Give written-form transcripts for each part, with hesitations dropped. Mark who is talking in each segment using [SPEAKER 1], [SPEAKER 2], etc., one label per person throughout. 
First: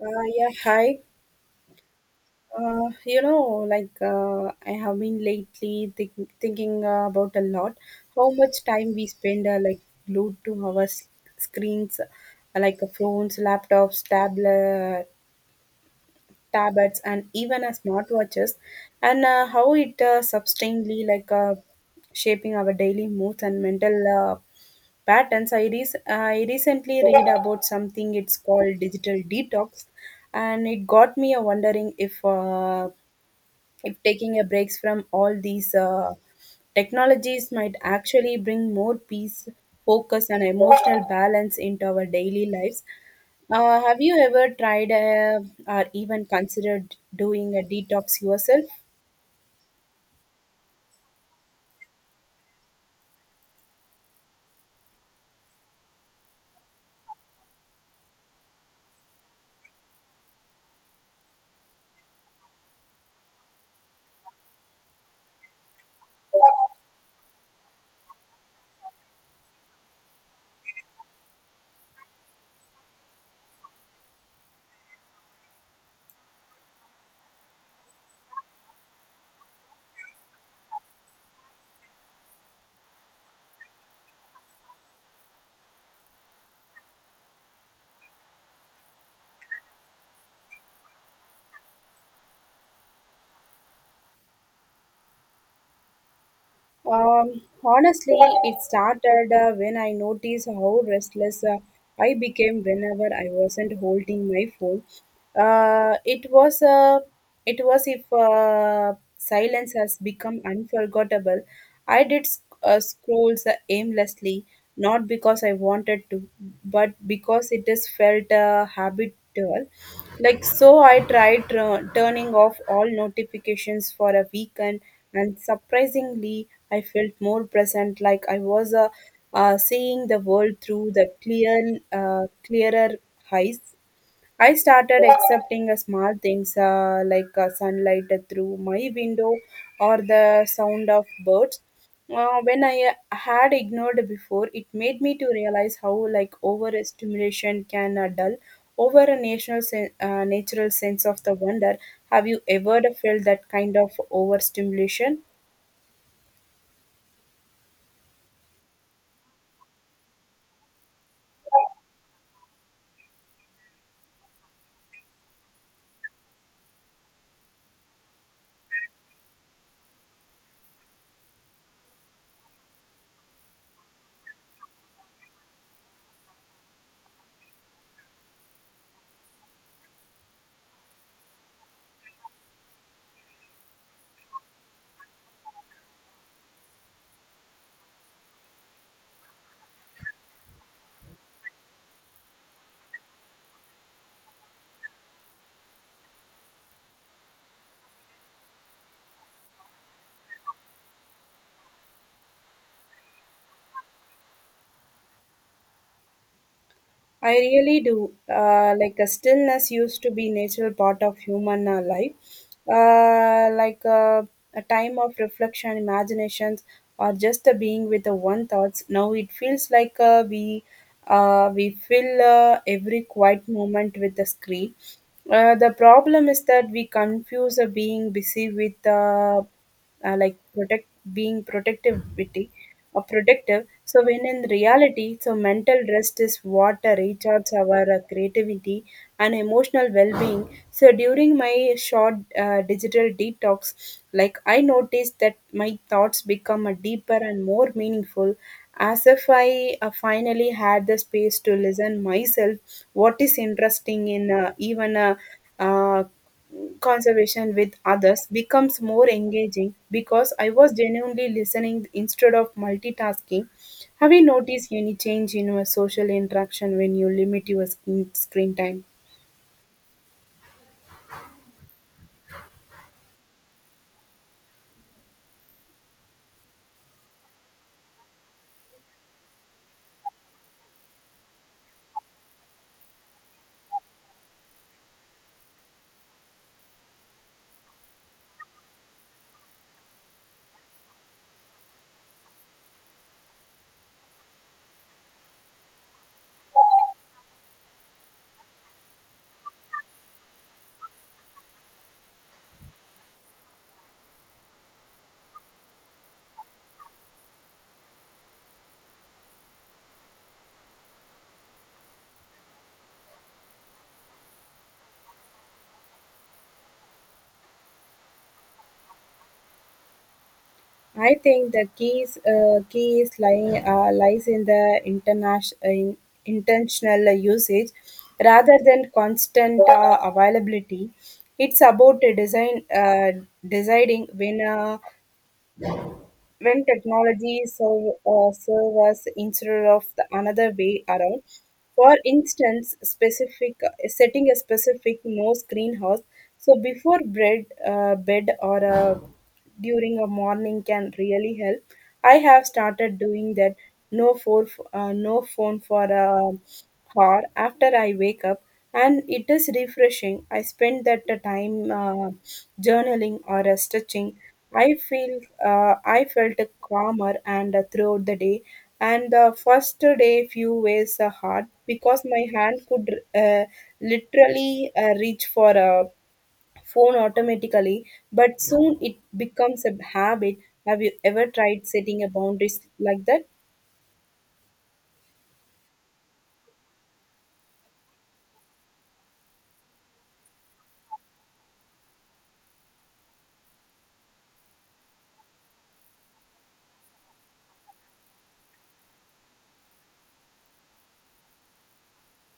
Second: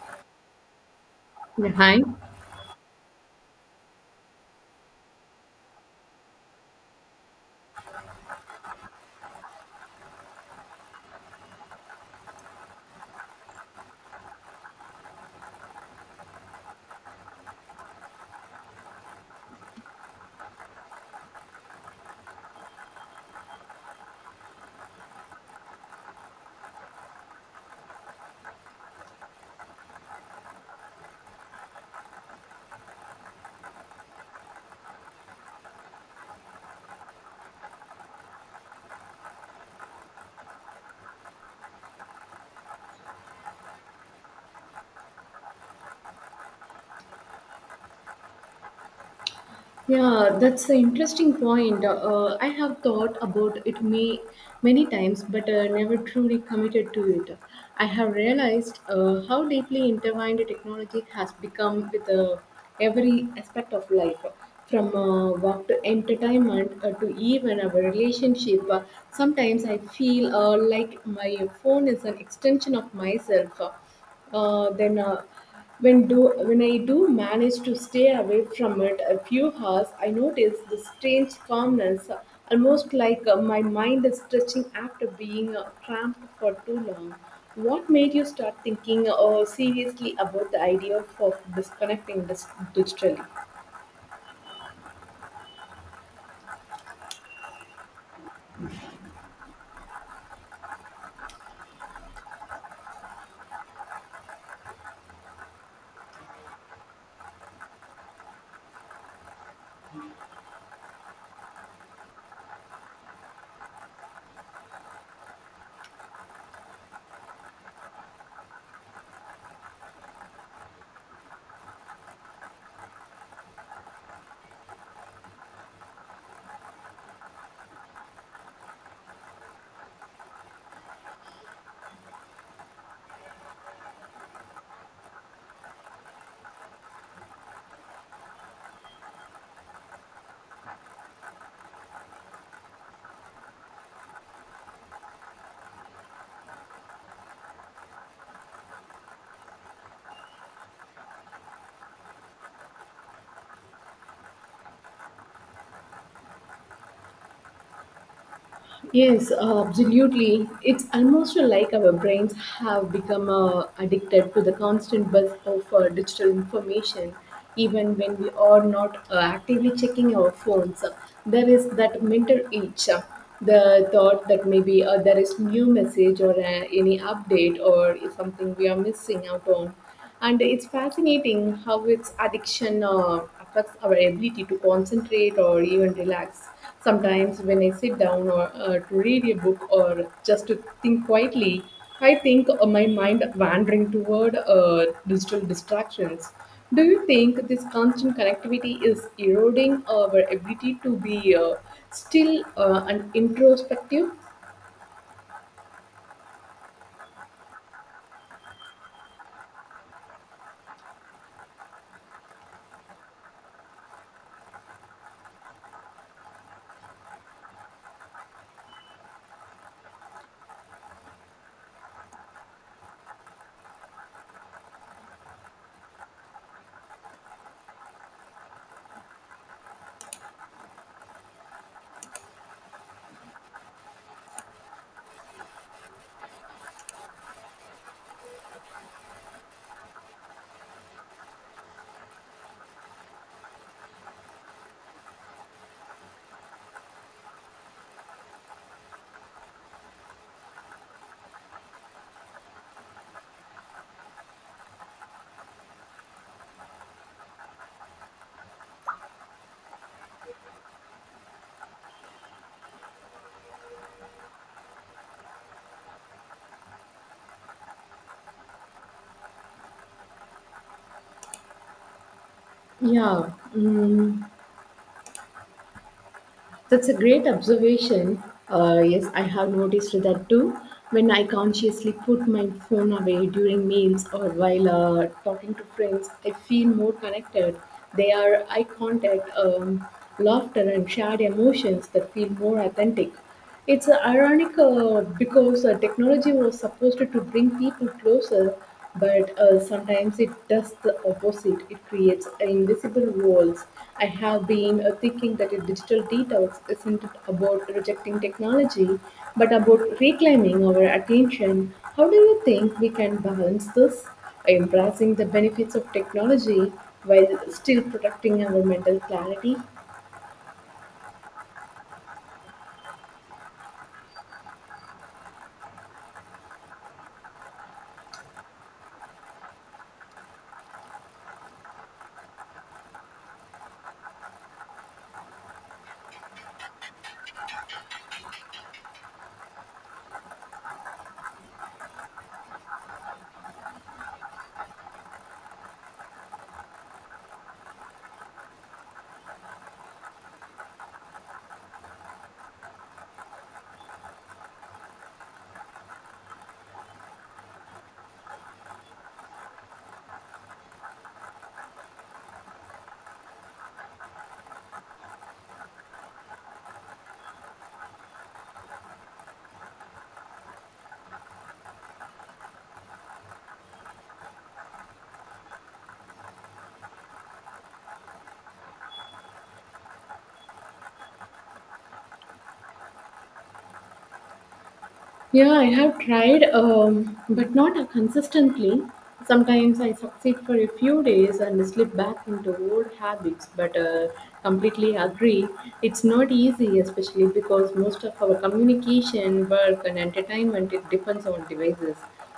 [SPEAKER 1] Yeah, Hi.
[SPEAKER 2] Yeah, hi.
[SPEAKER 1] I have been lately thinking about a lot how much time we spend glued to our screens, phones, laptops, tablets and even as smartwatches and how it substantially shaping our daily moods and mental patterns. I recently read about something it's called digital detox, and it got me a wondering if taking a breaks from all these technologies might actually bring more peace, focus and emotional balance into our daily lives. Have you ever tried or even considered doing a detox yourself?
[SPEAKER 2] Yeah, that's an interesting point. I have thought about many times, but never truly committed to it. I have realized how deeply intertwined technology has become with every aspect of life, from work to entertainment to even our relationship. Sometimes I feel like my phone is an extension of myself. Then. When do when I do manage to stay away from it a few hours, I notice this strange calmness, almost like my mind is stretching after being cramped for too long. What made you start thinking seriously about the idea of disconnecting this digitally?
[SPEAKER 1] Honestly, it started when I noticed how restless I became whenever I wasn't holding my phone. Uh, it was uh, it was if silence has become unforgettable. I did scrolls aimlessly, not because I wanted to, but because it is felt habitual. Like, so I tried turning off all notifications for a weekend, and surprisingly, I felt more present, like I was seeing the world through the clearer eyes. I started accepting small things sunlight through my window or the sound of birds. When I had ignored before, it made me to realize how like overstimulation can dull over a natural sense of the wonder. Have you ever felt that kind of overstimulation?
[SPEAKER 2] Yes, absolutely. It's almost like our brains have become addicted to the constant buzz of digital information, even when we are not actively checking our phones. There is that mental itch, the thought that maybe there is new message or any update or is something we are missing out on. And it's fascinating how its addiction affects our ability to concentrate or even relax. Sometimes, when I sit down or to read a book or just to think quietly, I think my mind wandering toward digital distractions. Do you think this constant connectivity is eroding our ability to be still and introspective?
[SPEAKER 1] I really do. Like a stillness used to be natural part of human life, uh, like uh, a time of reflection, imaginations, or just a being with the one thoughts. Now it feels like we fill every quiet moment with the screen. The problem is that we confuse a being busy with like protect being protectivity or productive. So when in reality, so mental rest is what recharges our creativity and emotional well-being. So during my short digital detox, like I noticed that my thoughts become a deeper and more meaningful as if I finally had the space to listen myself what is interesting in even a uh, conversation with others becomes more engaging because I was genuinely listening instead of multitasking. Have you noticed any change in your social interaction when you limit your screen time?
[SPEAKER 2] Yeah. Mm. That's a great observation. Yes, I have noticed that too. When I consciously put my phone away during meals or while talking to friends, I feel more connected. They are eye contact, laughter, and shared emotions that feel more authentic. It's ironic because technology was supposed to bring people closer, but sometimes it does the opposite. It creates invisible walls. I have been thinking that a digital detox isn't about rejecting technology, but about reclaiming our attention. How do you think we can balance this? Embracing the benefits of technology while still protecting our mental clarity?
[SPEAKER 1] I think the key is lying lies in the intentional usage rather than constant availability. It's about a design deciding when technology serve us instead of the another way around. For instance, specific setting a specific no screen house, so before bed or during a morning can really help. I have started doing that. no for no phone for or after I wake up, and it is refreshing. I spend that time journaling or stretching. I felt calmer and throughout the day. And the first day few ways hard because my hand could literally reach for a phone automatically, but soon it becomes a habit. Have you ever tried setting a boundaries like that?
[SPEAKER 2] Yeah, I have tried, but not consistently. Sometimes I succeed for a few days and slip back into old habits, but completely agree. It's not easy, especially because most of our communication, work, and entertainment it depends on devices.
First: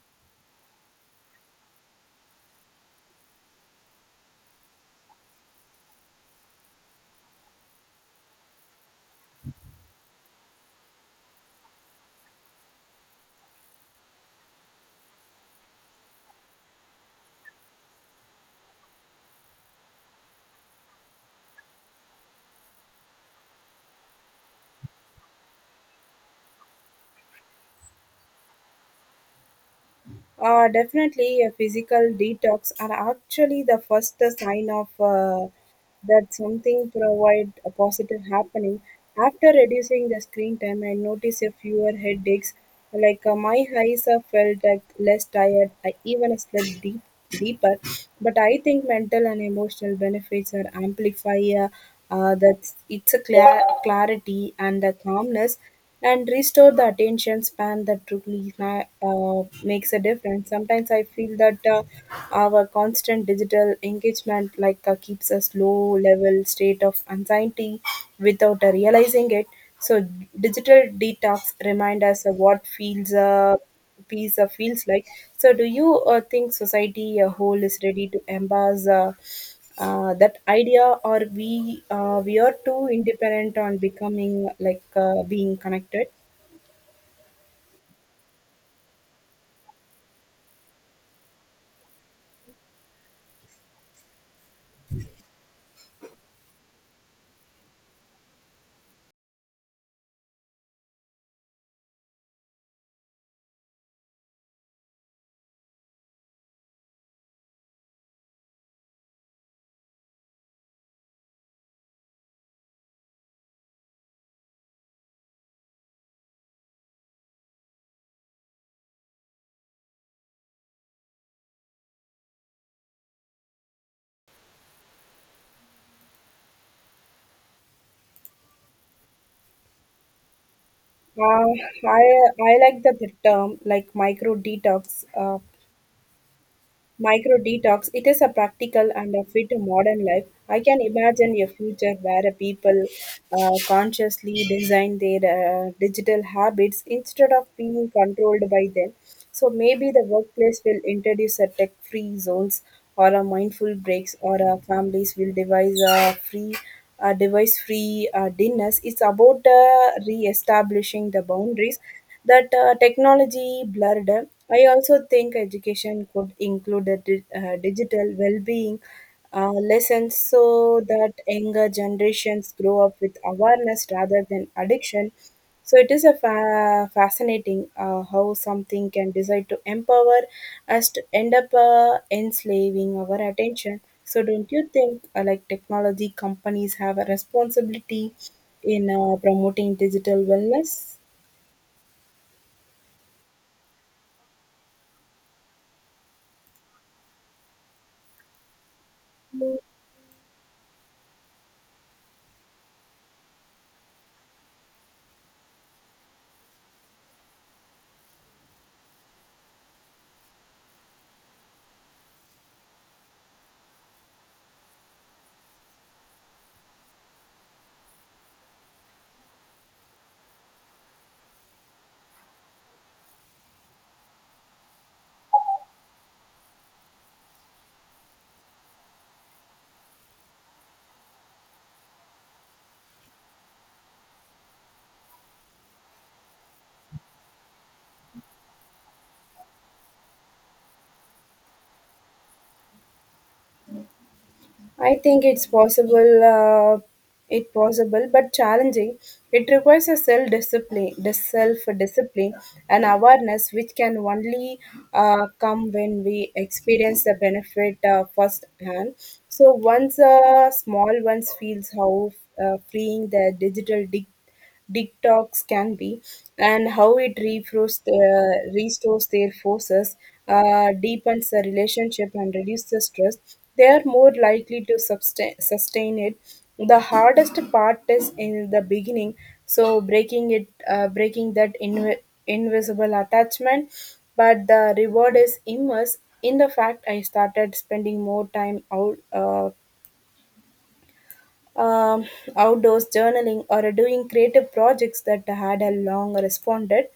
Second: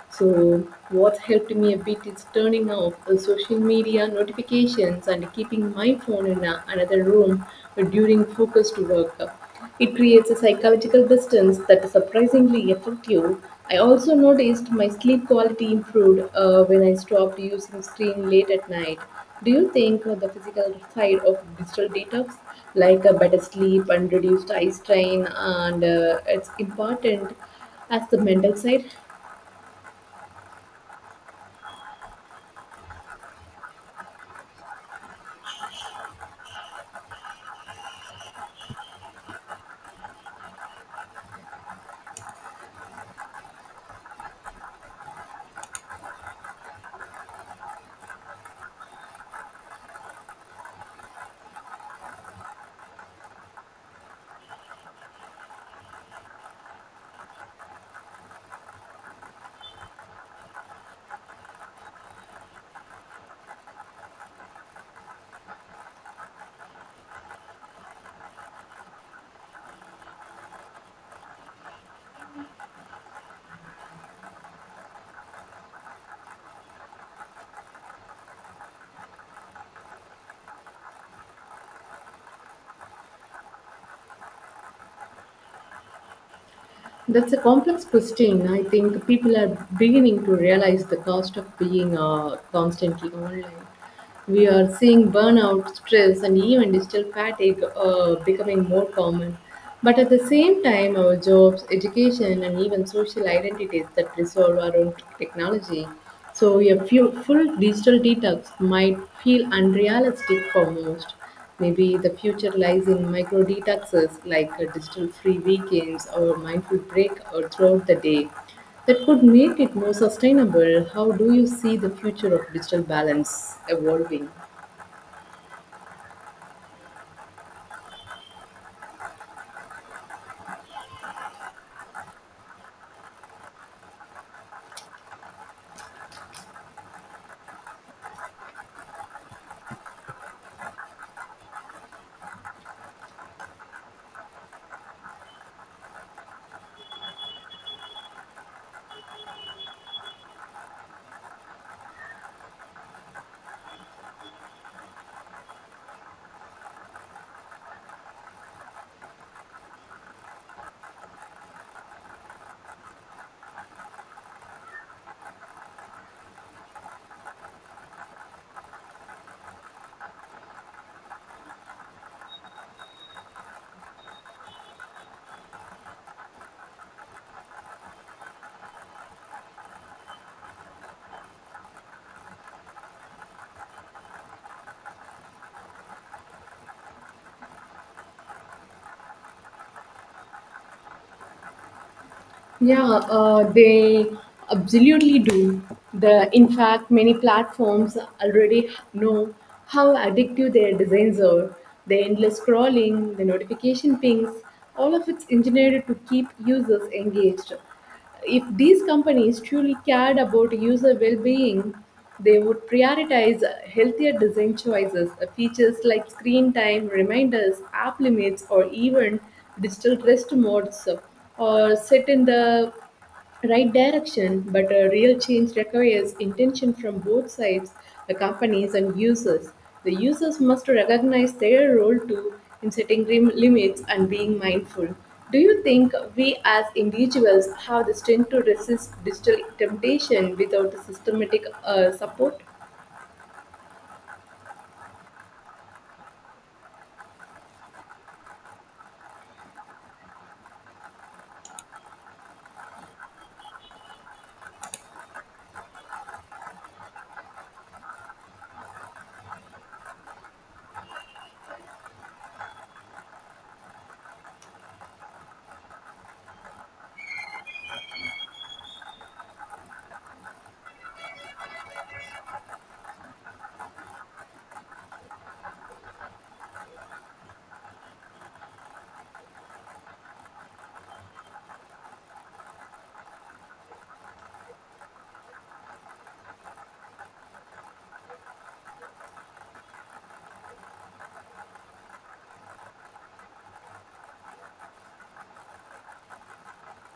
[SPEAKER 2] So, what's helped me a bit is turning off the social media notifications and keeping my phone in another room during focused work. It creates a psychological distance that is surprisingly effective. I also noticed my sleep quality improved when I stopped using screen late at night. Do you think the physical side of digital detox, like a better sleep and reduced eye strain, and it's important as the mental side?
[SPEAKER 1] Definitely, a physical detox are actually the first sign of that something provide a positive happening. After reducing the screen time, I notice a fewer headaches. Like my eyes have felt like less tired. I even slept deeper. But I think mental and emotional benefits are amplify that it's a clarity and the calmness and restore the attention span that truly makes a difference. Sometimes I feel that our constant digital engagement like keeps us low level state of anxiety without realizing it. So digital detox remind us of what feels visa feels like. So, do you think society a whole is ready to embrace that idea, or we are too independent on becoming like being connected?
[SPEAKER 2] That's a complex question. I think people are beginning to realize the cost of being constantly online. We are seeing burnout, stress, and even digital fatigue becoming more common. But at the same time, our jobs, education, and even social identities that resolve around technology. So, full digital detox might feel unrealistic for most. Maybe the future lies in micro detoxes like digital free weekends or mindful break or throughout the day that could make it more sustainable. How do you see the future of digital balance evolving?
[SPEAKER 1] Uh, I I like that the term like micro detox. Micro detox, it is a practical and a fit modern life. I can imagine a future where a people consciously design their digital habits instead of being controlled by them. So maybe the workplace will introduce a tech-free zones or a mindful breaks, or families will devise a free device-free dinners. It's about re-establishing the boundaries that technology blurred. I also think education could include a digital well-being lessons so that younger generations grow up with awareness rather than addiction. So it is a fascinating how something can decide to empower us to end up enslaving our attention. So don't you think like technology companies have a responsibility in promoting digital wellness?
[SPEAKER 2] Yeah, they absolutely do. The in fact, many platforms already know how addictive their designs are. The endless scrolling, the notification pings, all of it's engineered to keep users engaged. If these companies truly cared about user well-being, they would prioritize healthier design choices. Features like screen time reminders, app limits, or even digital rest modes, or set in the right direction, but a real change requires intention from both sides, the companies and users. The users must recognize their role too in setting limits and being mindful. Do you think we as individuals have the strength to resist digital temptation without the systematic support?
[SPEAKER 1] I think it's possible. It possible, but challenging. It requires a self discipline, and awareness, which can only come when we experience the benefit firsthand. So once small ones feels how freeing the digital dig detox can be, and how it restores their forces, deepens the relationship, and reduces the stress, they are more likely to sustain it. The hardest part is in the beginning, so breaking that invisible attachment. But the reward is immense. In the fact I started spending more time out. Um, Outdoors journaling or doing creative projects that had a long responded.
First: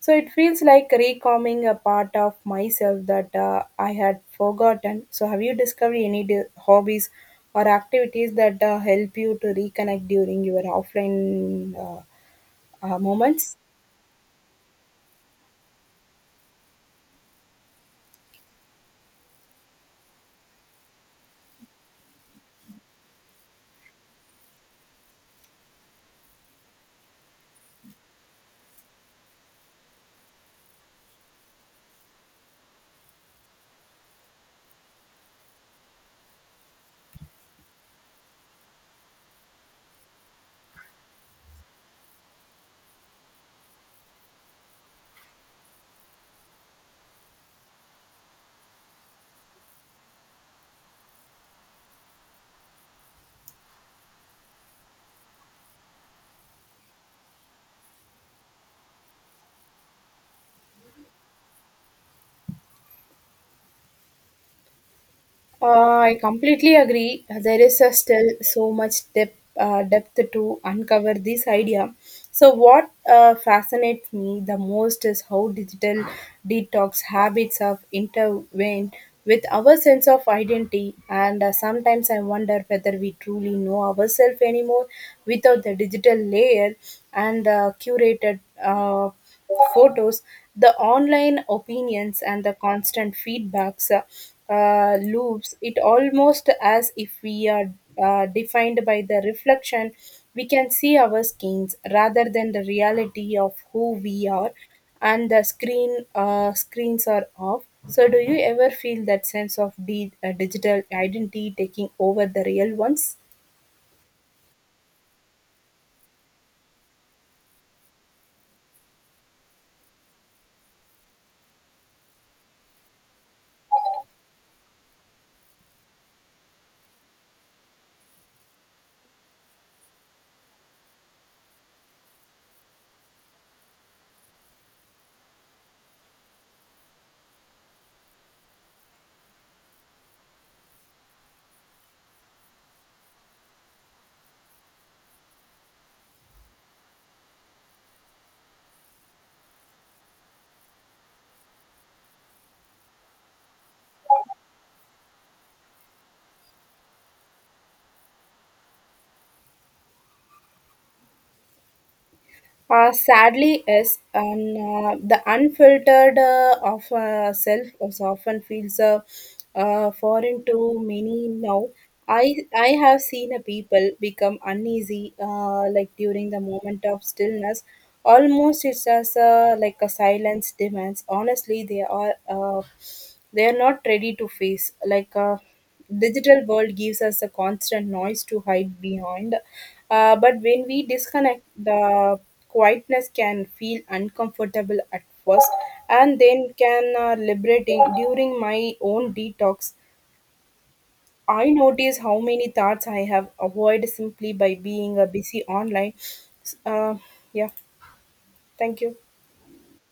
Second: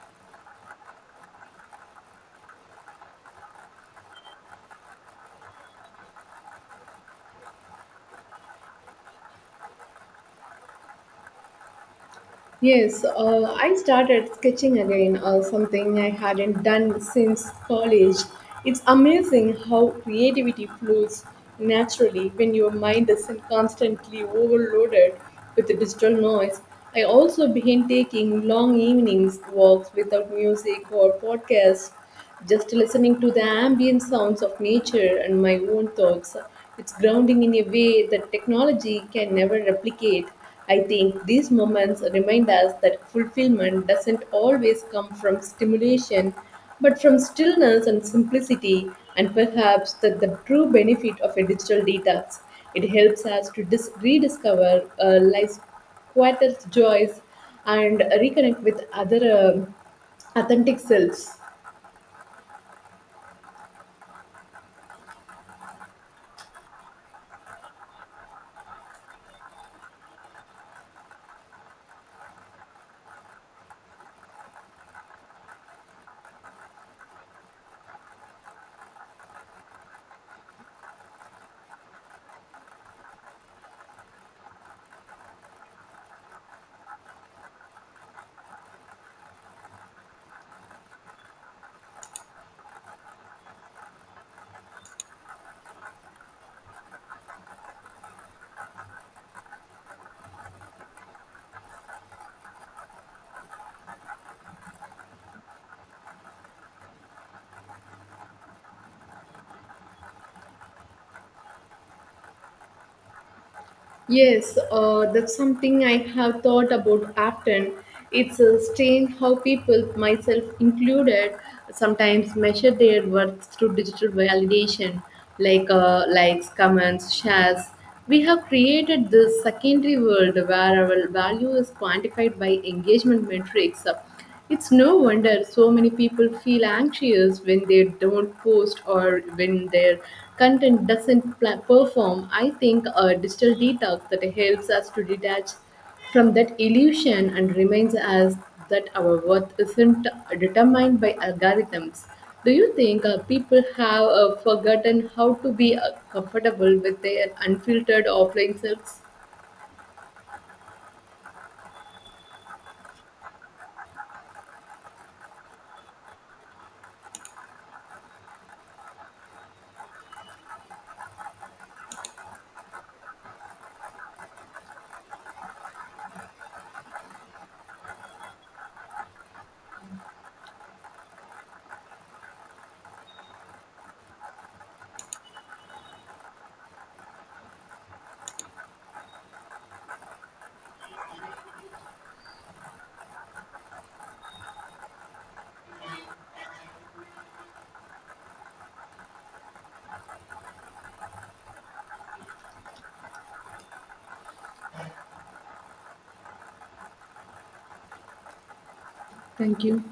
[SPEAKER 1] So it feels like recalming a part of myself that I had forgotten. So have you discovered any hobbies or activities that help you to reconnect during your offline
[SPEAKER 2] Yes,
[SPEAKER 1] moments?
[SPEAKER 2] I started sketching again, something I hadn't done since college. It's amazing how creativity flows naturally when your mind isn't constantly overloaded with the digital noise. I also began taking long evenings walks without music or podcasts, just listening to the ambient sounds of nature and my own thoughts. It's grounding in a way that technology can never replicate. I think these moments remind us that fulfillment doesn't always come from stimulation, but from stillness and simplicity, and perhaps that the true benefit of a digital detox. It helps us to rediscover life's quietest joys and reconnect with other authentic selves.
[SPEAKER 1] I completely agree. There is a still so much depth to uncover this idea. So, what fascinates me the most is how digital detox habits have intervened with our sense of identity. And sometimes I wonder whether we truly know ourselves anymore without the digital layer and curated photos, the online opinions, and the constant feedbacks loops. It almost as if we are defined by the reflection we can see our skins rather than the reality of who we are and the screens are off. So do you ever feel that sense of digital identity taking over the real ones?
[SPEAKER 2] Yes, that's something I have thought about often. It's strange how people, myself included, sometimes measure their worth through digital validation, like likes, comments, shares. We have created this secondary world where our value is quantified by engagement metrics. It's no wonder so many people feel anxious when they don't post or when their content doesn't perform. I think a digital detox that helps us to detach from that illusion and reminds us that our worth isn't determined by algorithms. Do you think people have forgotten how to be comfortable with their unfiltered offline selves?
[SPEAKER 1] Sadly, is and the unfiltered of self is often feels foreign to many now. I have seen a people become uneasy like during the moment of stillness. Almost it's as like a silence demands. Honestly, they are not ready to face like. Digital world gives us a constant noise to hide behind, but when we disconnect the quietness can feel uncomfortable at first, and then can liberating. During my own detox, I notice how many thoughts I have avoided simply by being busy online. S- uh, yeah, thank you.
[SPEAKER 2] Thank you.